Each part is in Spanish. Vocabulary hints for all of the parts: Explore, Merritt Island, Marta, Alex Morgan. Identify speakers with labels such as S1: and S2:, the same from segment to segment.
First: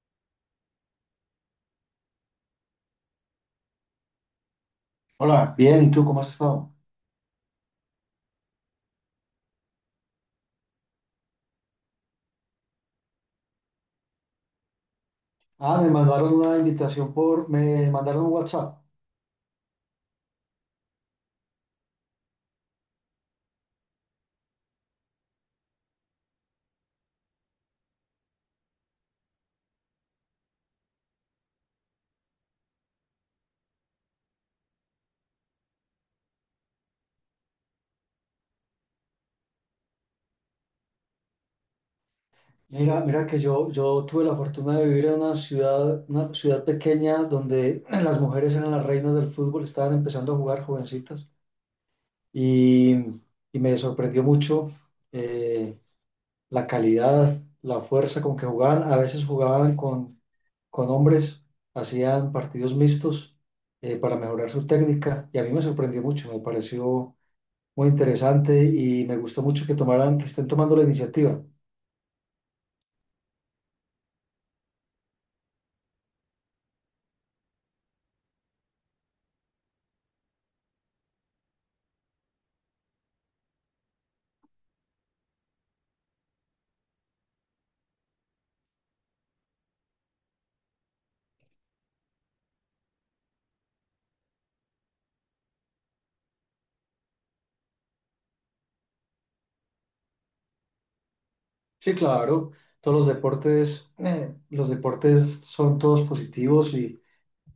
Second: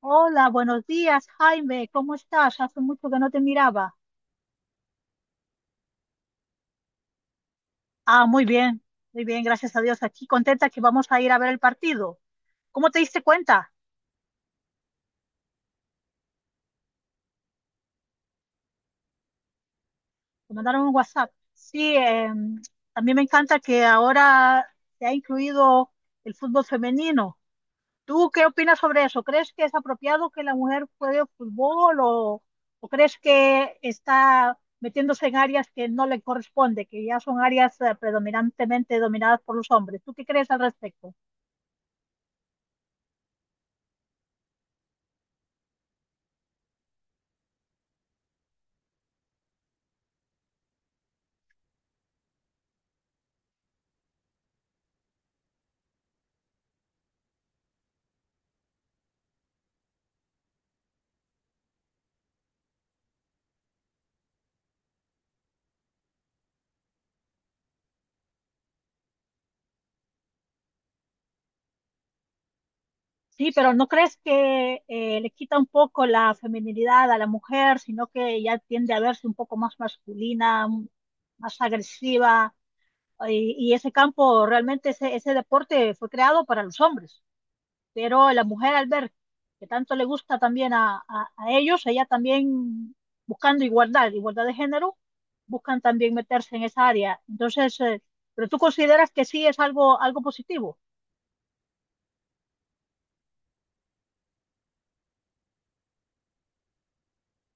S1: Hola, buenos días, Jaime. ¿Cómo estás? Hace mucho que no te miraba.
S2: Hola, bien, ¿y tú cómo has estado?
S1: Ah, muy bien, gracias a Dios. Aquí contenta que vamos a ir a ver el partido. ¿Cómo te diste cuenta?
S2: Ah, me mandaron una invitación por, me mandaron un WhatsApp.
S1: Te mandaron un WhatsApp. Sí, a mí me encanta que ahora se ha incluido el fútbol femenino. ¿Tú qué opinas sobre eso? ¿Crees que es apropiado que la mujer juegue fútbol o crees que está metiéndose en áreas que no le corresponde, que ya son áreas predominantemente dominadas por los hombres? ¿Tú qué crees al respecto?
S2: Mira, mira que yo, tuve la fortuna de vivir en una ciudad pequeña donde las mujeres eran las reinas del fútbol, estaban empezando a jugar jovencitas y, y me sorprendió mucho eh, la calidad, la fuerza con que jugaban. A veces jugaban con hombres, hacían partidos mixtos para mejorar su técnica y a mí me sorprendió mucho, me pareció muy interesante y me gustó mucho que tomaran, que estén tomando la iniciativa.
S1: Sí, pero ¿no crees que le quita un poco la feminilidad a la mujer, sino que ya tiende a verse un poco más masculina, más agresiva? Y ese campo, realmente ese deporte fue creado para los hombres. Pero la mujer al ver que tanto le gusta también a ellos, ella también buscando igualdad, igualdad de género, buscan también meterse en esa área. Entonces, pero tú consideras que sí es algo, algo positivo.
S2: Sí, claro, todos los deportes son todos positivos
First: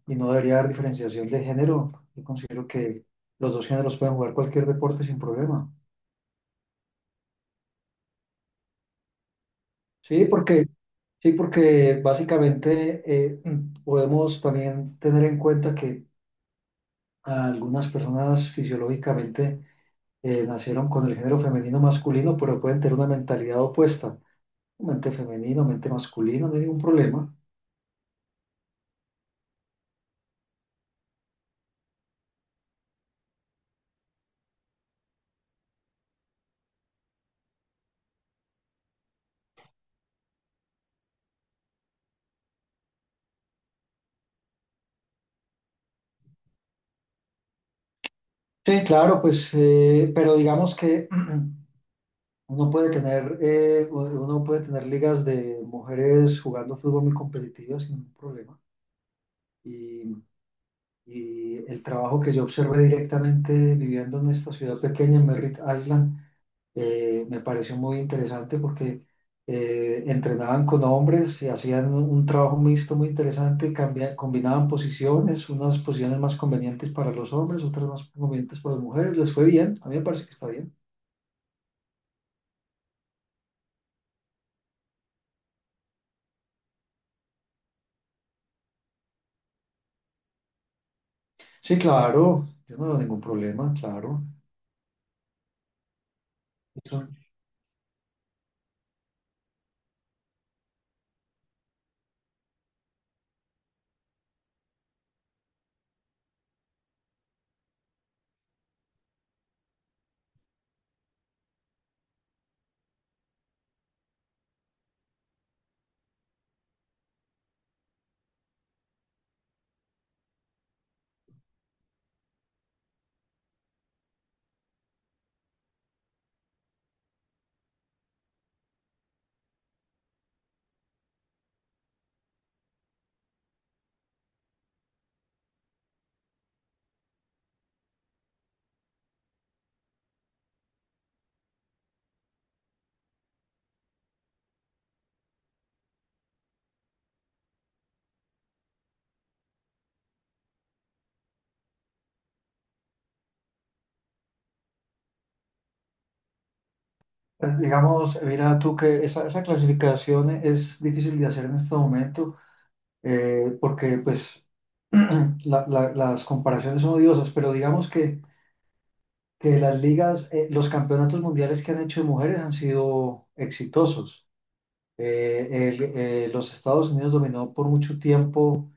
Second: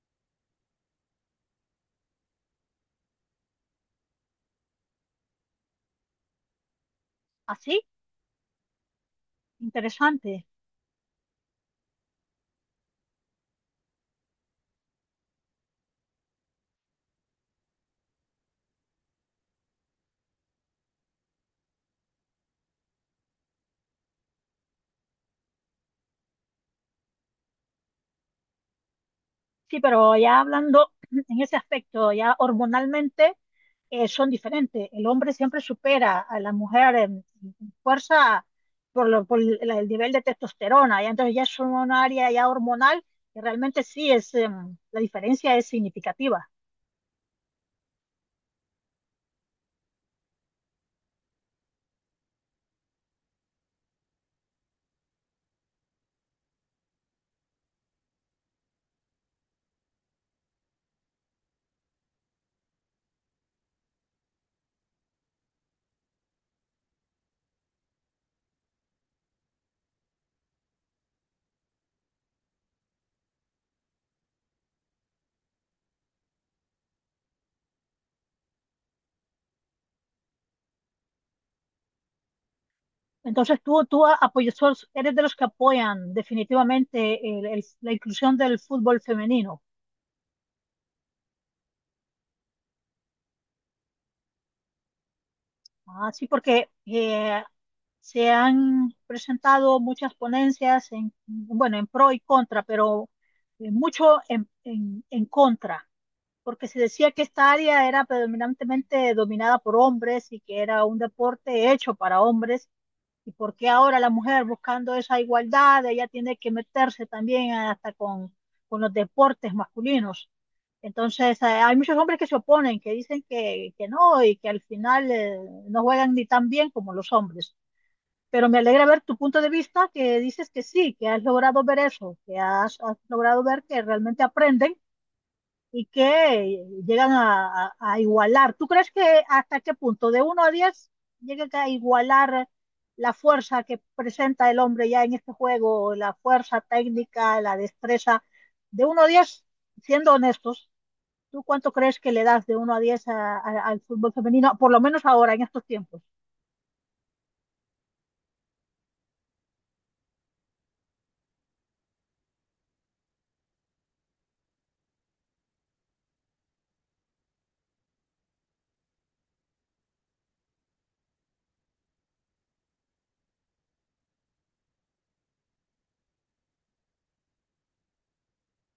S2: y no debería haber diferenciación de género. Yo considero que los dos géneros pueden jugar cualquier deporte sin problema.
S1: Así,
S2: Sí,
S1: interesante.
S2: porque, sí, porque básicamente podemos también tener en cuenta que algunas personas fisiológicamente nacieron con el género femenino masculino, pero pueden tener una mentalidad opuesta. Mente femenino, mente masculino, no hay ningún problema.
S1: Sí, pero ya hablando en ese aspecto, ya hormonalmente. Son diferentes. El hombre siempre supera a la mujer en fuerza por el nivel de testosterona, y entonces ya es un área ya hormonal que realmente sí es, la diferencia es significativa.
S2: Sí, claro, pues, pero digamos que uno puede tener ligas de mujeres jugando fútbol muy competitivas sin ningún problema. Y, y el trabajo que yo observé directamente viviendo en esta ciudad pequeña, en Merritt Island, me pareció muy interesante porque entrenaban con hombres y hacían un trabajo mixto muy interesante, combinaban posiciones, unas posiciones más convenientes para los hombres, otras más convenientes para las mujeres, les fue bien, a mí me parece que está bien.
S1: Entonces tú apoyas, eres de los que apoyan definitivamente la inclusión del fútbol femenino.
S2: Sí, claro, yo no veo ningún problema, claro.
S1: Así porque
S2: Eso,
S1: se han presentado muchas ponencias en, bueno, en pro y contra, pero mucho en contra porque se decía que esta área era predominantemente dominada por hombres y que era un deporte hecho para hombres. ¿Y por qué ahora la mujer buscando esa igualdad, ella tiene que meterse también hasta con los deportes masculinos? Entonces, hay muchos hombres que se oponen, que dicen que no y que al final no juegan ni tan bien como los hombres. Pero me alegra ver tu punto de vista, que dices que sí, que has logrado ver eso, has logrado ver que realmente aprenden y que llegan a igualar. ¿Tú crees que hasta qué punto, de uno a 10, llega a igualar la fuerza que presenta el hombre ya en este juego, la fuerza técnica, la destreza? De uno a 10, siendo honestos, ¿tú cuánto crees que le das de uno a 10 al fútbol femenino, por lo menos ahora, en estos tiempos?
S2: digamos, mira tú que esa clasificación es difícil de hacer en este momento porque pues las comparaciones son odiosas, pero digamos que las ligas, los campeonatos mundiales que han hecho de mujeres han sido exitosos. Eh, los Estados Unidos dominó por mucho tiempo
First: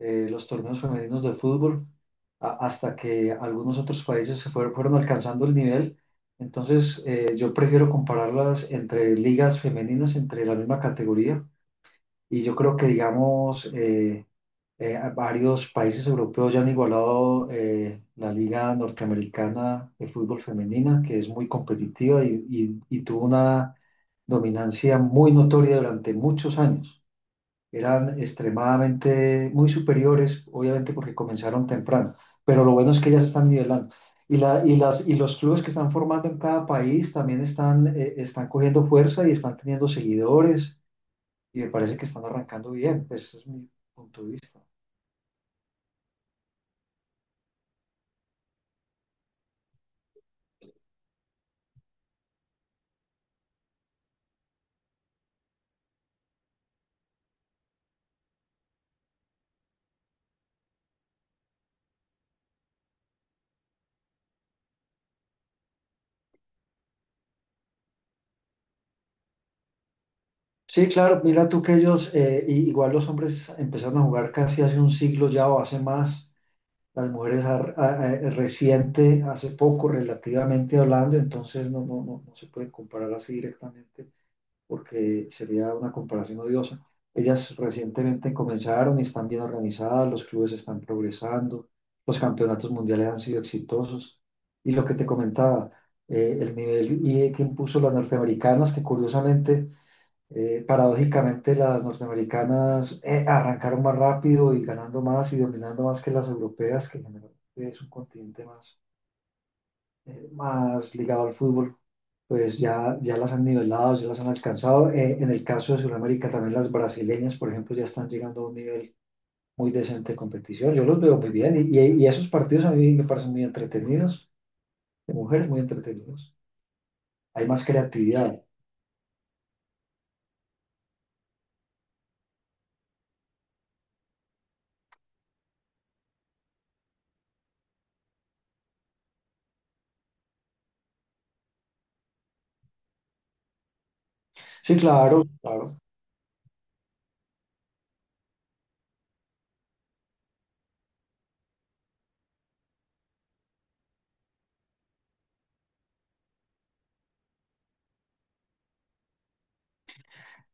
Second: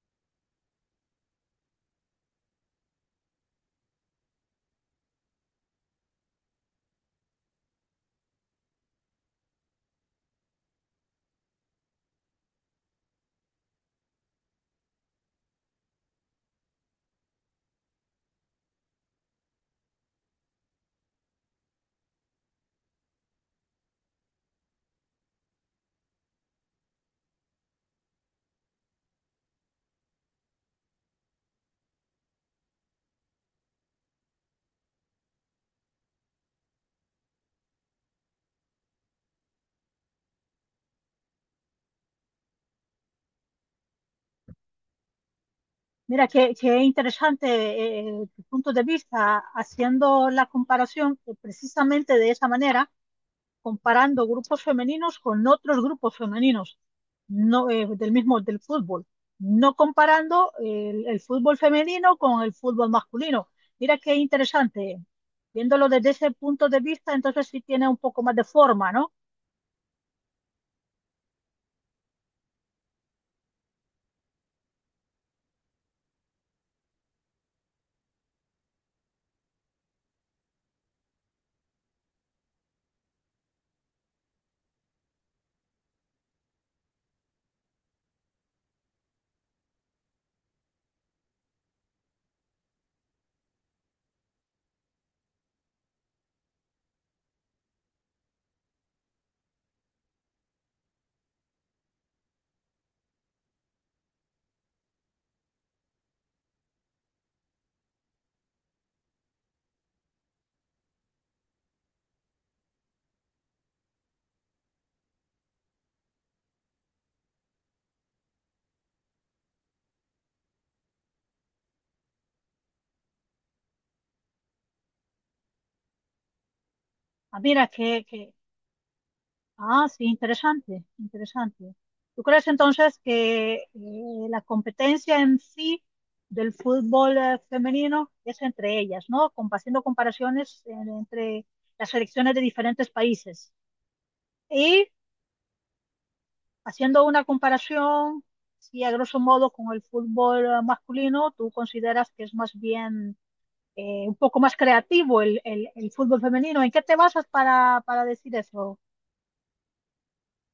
S2: los torneos femeninos de fútbol hasta que algunos otros países fueron alcanzando el nivel. Entonces, yo prefiero compararlas entre ligas femeninas, entre la misma categoría. Y yo creo que, digamos, varios países europeos ya han igualado la Liga Norteamericana de Fútbol Femenina, que es muy competitiva y, y tuvo una dominancia muy notoria durante muchos años. Eran extremadamente muy superiores, obviamente porque comenzaron temprano, pero lo bueno es que ya se están nivelando. Y los clubes que están formando en cada país también están cogiendo fuerza y están teniendo seguidores y me parece que están arrancando bien, pues ese es mi punto de vista.
S1: Mira, qué interesante tu punto de vista haciendo la comparación precisamente de esa manera comparando grupos femeninos con otros grupos femeninos no, del mismo del fútbol, no comparando el fútbol femenino con el fútbol masculino. Mira qué interesante. Viéndolo desde ese punto de vista, entonces sí tiene un poco más de forma, ¿no?
S2: Sí, claro, mira tú que ellos, igual los hombres empezaron a jugar casi hace un siglo ya o hace más, las mujeres reciente, hace poco relativamente hablando, entonces no, no, no, no se puede comparar así directamente porque sería una comparación odiosa. Ellas recientemente comenzaron y están bien organizadas, los clubes están progresando, los campeonatos mundiales han sido exitosos y lo que te comentaba, el nivel y que impuso las norteamericanas, que curiosamente paradójicamente, las norteamericanas arrancaron más rápido y ganando más y dominando más que las europeas, que generalmente es un continente más ligado al fútbol. Pues ya, ya las han nivelado, ya las han alcanzado. En el caso de Sudamérica, también las brasileñas, por ejemplo, ya están llegando a un nivel muy decente de competición. Yo los veo muy bien y, y esos partidos a mí me parecen muy entretenidos, de mujeres muy entretenidos.
S1: Ah,
S2: Hay más
S1: mira,
S2: creatividad.
S1: ah, sí, interesante, interesante. ¿Tú crees entonces que la competencia en sí del fútbol femenino es entre ellas, ¿no? Haciendo comparaciones entre las selecciones de diferentes países
S2: Sí,
S1: y
S2: claro, claro.
S1: haciendo una comparación, si a grosso modo con el fútbol masculino, ¿tú consideras que es más bien un poco más creativo el fútbol femenino? ¿En qué te basas para decir eso?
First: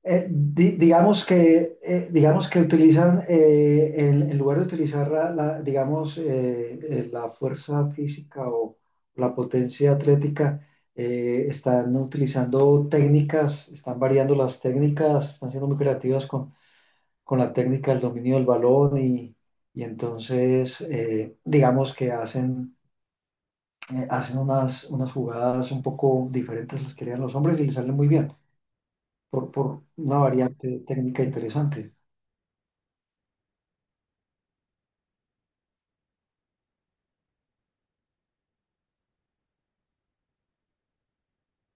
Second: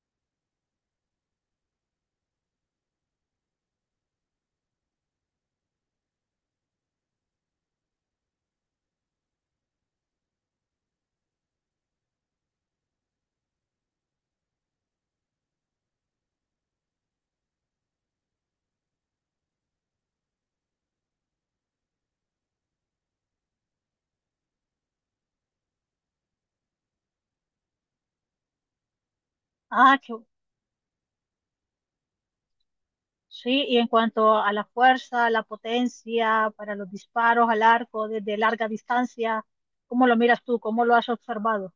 S2: Digamos que, digamos que utilizan, en lugar de utilizar digamos, la fuerza física o la potencia atlética, están utilizando técnicas, están variando las técnicas, están siendo muy creativas con la técnica del dominio del balón y entonces, digamos que hacen, hacen unas, unas jugadas un poco diferentes las que harían los hombres y les salen muy bien por
S1: Ah, qué,
S2: una variante técnica interesante.
S1: sí, y en cuanto a la fuerza, la potencia para los disparos al arco desde larga distancia, ¿cómo lo miras tú? ¿Cómo lo has observado?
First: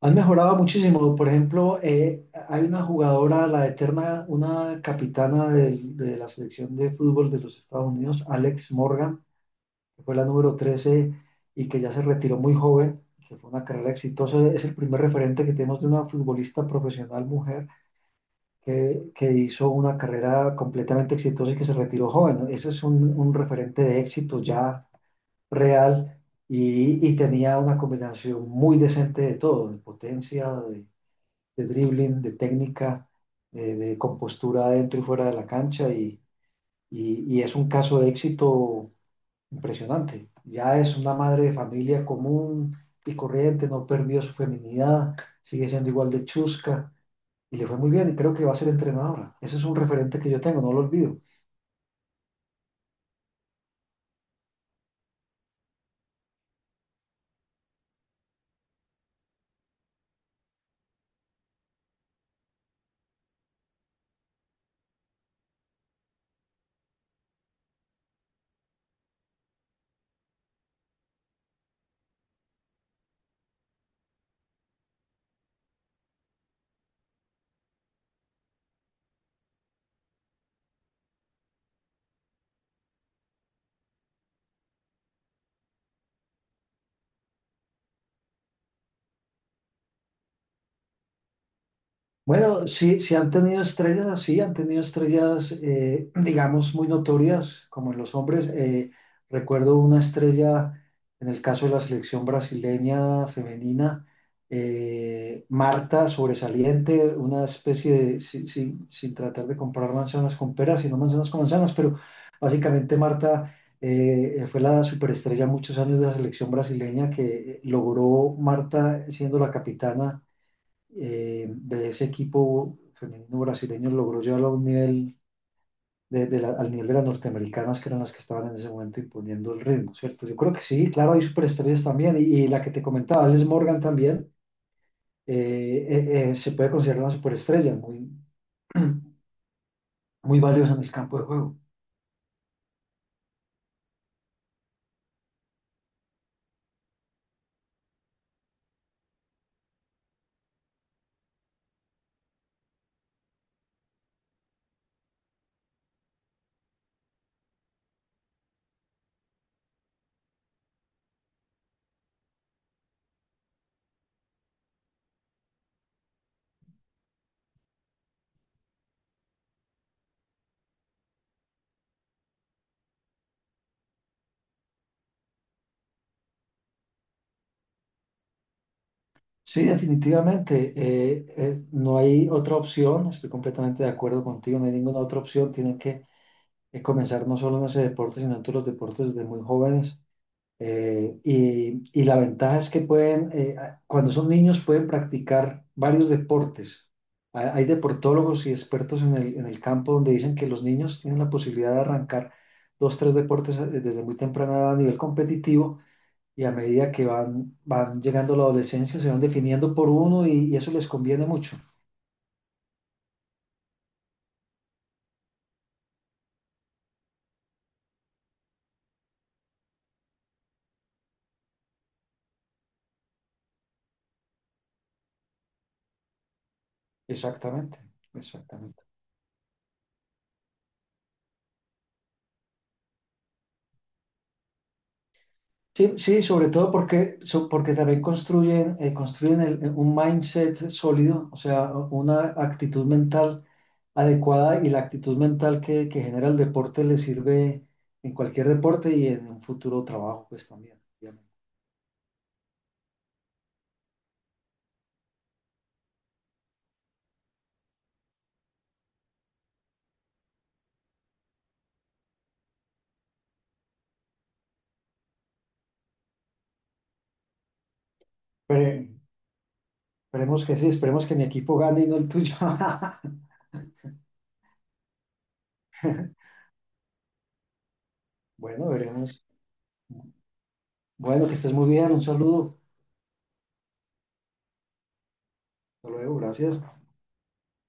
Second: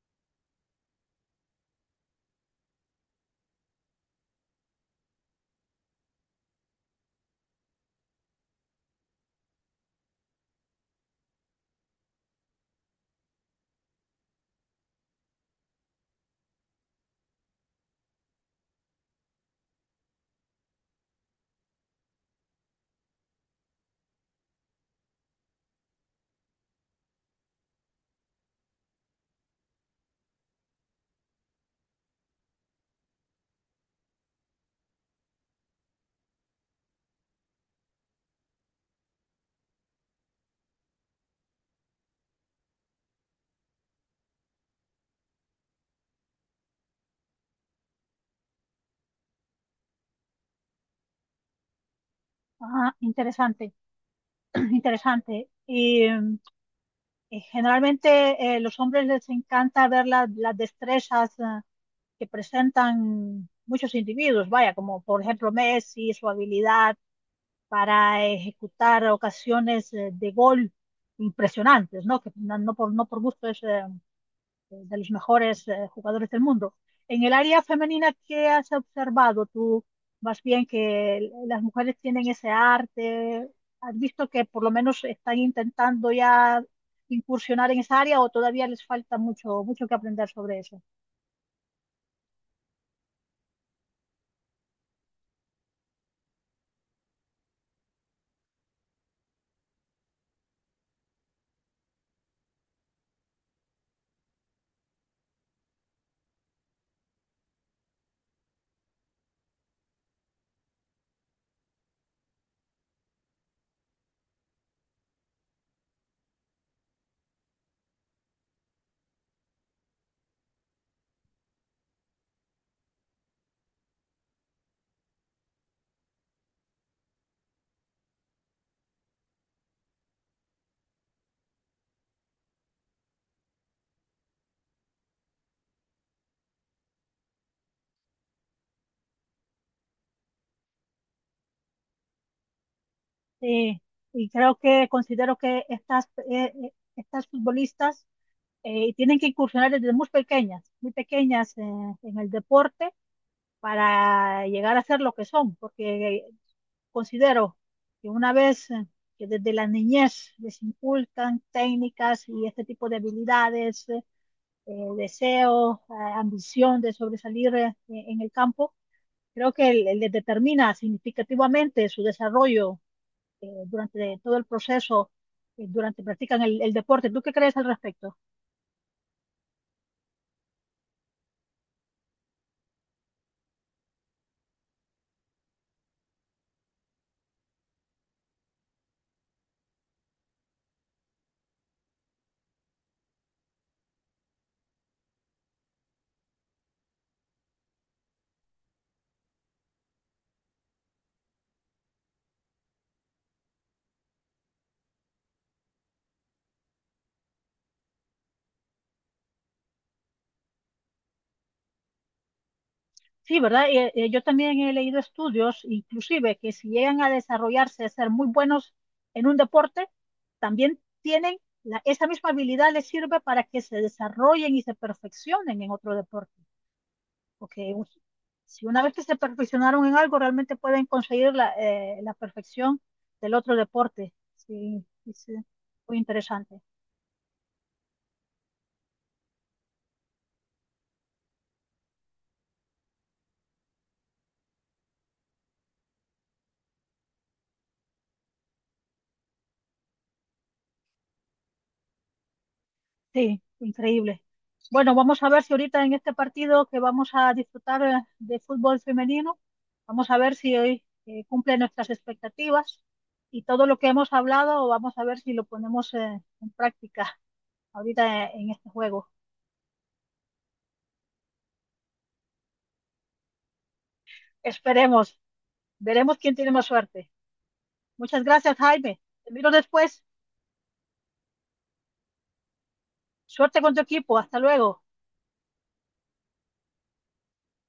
S2: Han mejorado muchísimo. Por ejemplo, hay una jugadora, la eterna, una capitana la selección de fútbol de los Estados Unidos, Alex Morgan, que fue la número 13 y que ya se retiró muy joven, que fue una carrera exitosa. Es el primer referente que tenemos de una futbolista profesional mujer que hizo una carrera completamente exitosa y que se retiró joven. Ese es un referente de éxito ya real y tenía una combinación muy decente de todo, de potencia, de dribbling, de técnica, de compostura dentro y fuera de la cancha y, y es un caso de éxito impresionante. Ya es una madre de familia común y corriente, no perdió su feminidad, sigue siendo igual de chusca y le fue muy bien y creo que va a ser entrenadora. Ese es un referente que yo tengo, no lo olvido.
S1: Ah, interesante, interesante. Y mm, generalmente los hombres les encanta ver las destrezas ah, que presentan muchos individuos, vaya, como por ejemplo Messi, su habilidad para ejecutar ocasiones de gol impresionantes, ¿no? Que no por gusto es, de los mejores jugadores del mundo. En el área femenina, ¿qué has observado tú? Más bien que las mujeres tienen ese arte. ¿Has visto que por lo menos están intentando ya incursionar en esa área o todavía les falta mucho, mucho que aprender sobre eso?
S2: Bueno, sí, sí han tenido estrellas así, han tenido estrellas, digamos, muy notorias, como en los hombres. Recuerdo una estrella, en el caso de la selección brasileña femenina, Marta, sobresaliente, una especie de, sin tratar de comparar manzanas con peras, sino manzanas con manzanas, pero básicamente Marta fue la superestrella muchos años de la selección brasileña que logró, Marta siendo la capitana de ese equipo femenino brasileño logró llevarlo a un nivel de, al nivel de las norteamericanas que eran las que estaban en ese momento imponiendo el ritmo, ¿cierto? Yo creo que sí, claro, hay superestrellas también, y la que te comentaba, Alice Morgan también, se puede considerar una superestrella, muy, muy valiosa en el campo de juego.
S1: Sí, y creo que considero que estas futbolistas tienen que incursionar desde muy pequeñas en el deporte para llegar a ser lo que son, porque considero que una vez que desde la niñez les inculcan técnicas y este tipo de habilidades, deseo, ambición de sobresalir en el campo, creo que les determina significativamente su desarrollo durante todo el proceso, durante practican el deporte. ¿Tú qué crees al respecto?
S2: Sí, definitivamente, no hay otra opción, estoy completamente de acuerdo contigo, no hay ninguna otra opción, tienen que comenzar no solo en ese deporte, sino en todos los deportes desde muy jóvenes. Y la ventaja es que pueden, cuando son niños, pueden practicar varios deportes. Hay deportólogos y expertos en el, campo donde dicen que los niños tienen la posibilidad de arrancar dos, tres deportes desde muy temprana edad a nivel competitivo y a medida que van, van llegando a la adolescencia se van definiendo por uno y eso les conviene mucho.
S1: Sí, ¿verdad? Yo también he leído estudios, inclusive, que si llegan a desarrollarse, a ser muy buenos en un deporte, también tienen esa misma habilidad les sirve para que se desarrollen y se perfeccionen en otro deporte. Porque
S2: Exactamente,
S1: si
S2: exactamente.
S1: una vez que se perfeccionaron en algo, realmente pueden conseguir la, la perfección del otro deporte. Sí, sí, sí,
S2: Sí,
S1: muy
S2: sí, sobre
S1: interesante.
S2: todo porque, porque también construyen, construyen un mindset sólido, o sea, una actitud mental adecuada y la actitud mental que genera el deporte le sirve en cualquier deporte y en un futuro trabajo, pues también, obviamente.
S1: Sí, increíble. Bueno, vamos a ver si ahorita en este partido que vamos a disfrutar de fútbol femenino, vamos a ver si hoy cumple nuestras expectativas y todo lo que hemos hablado, vamos a ver si lo ponemos en práctica ahorita en este
S2: Espere-
S1: juego.
S2: Esperemos que sí, esperemos que mi equipo gane y no el tuyo.
S1: Esperemos, veremos quién tiene más suerte. Muchas gracias,
S2: Bueno,
S1: Jaime.
S2: veremos.
S1: Te miro después.
S2: Bueno, que estés muy bien, un saludo.
S1: Suerte con tu equipo. Hasta luego.
S2: Hasta luego, gracias.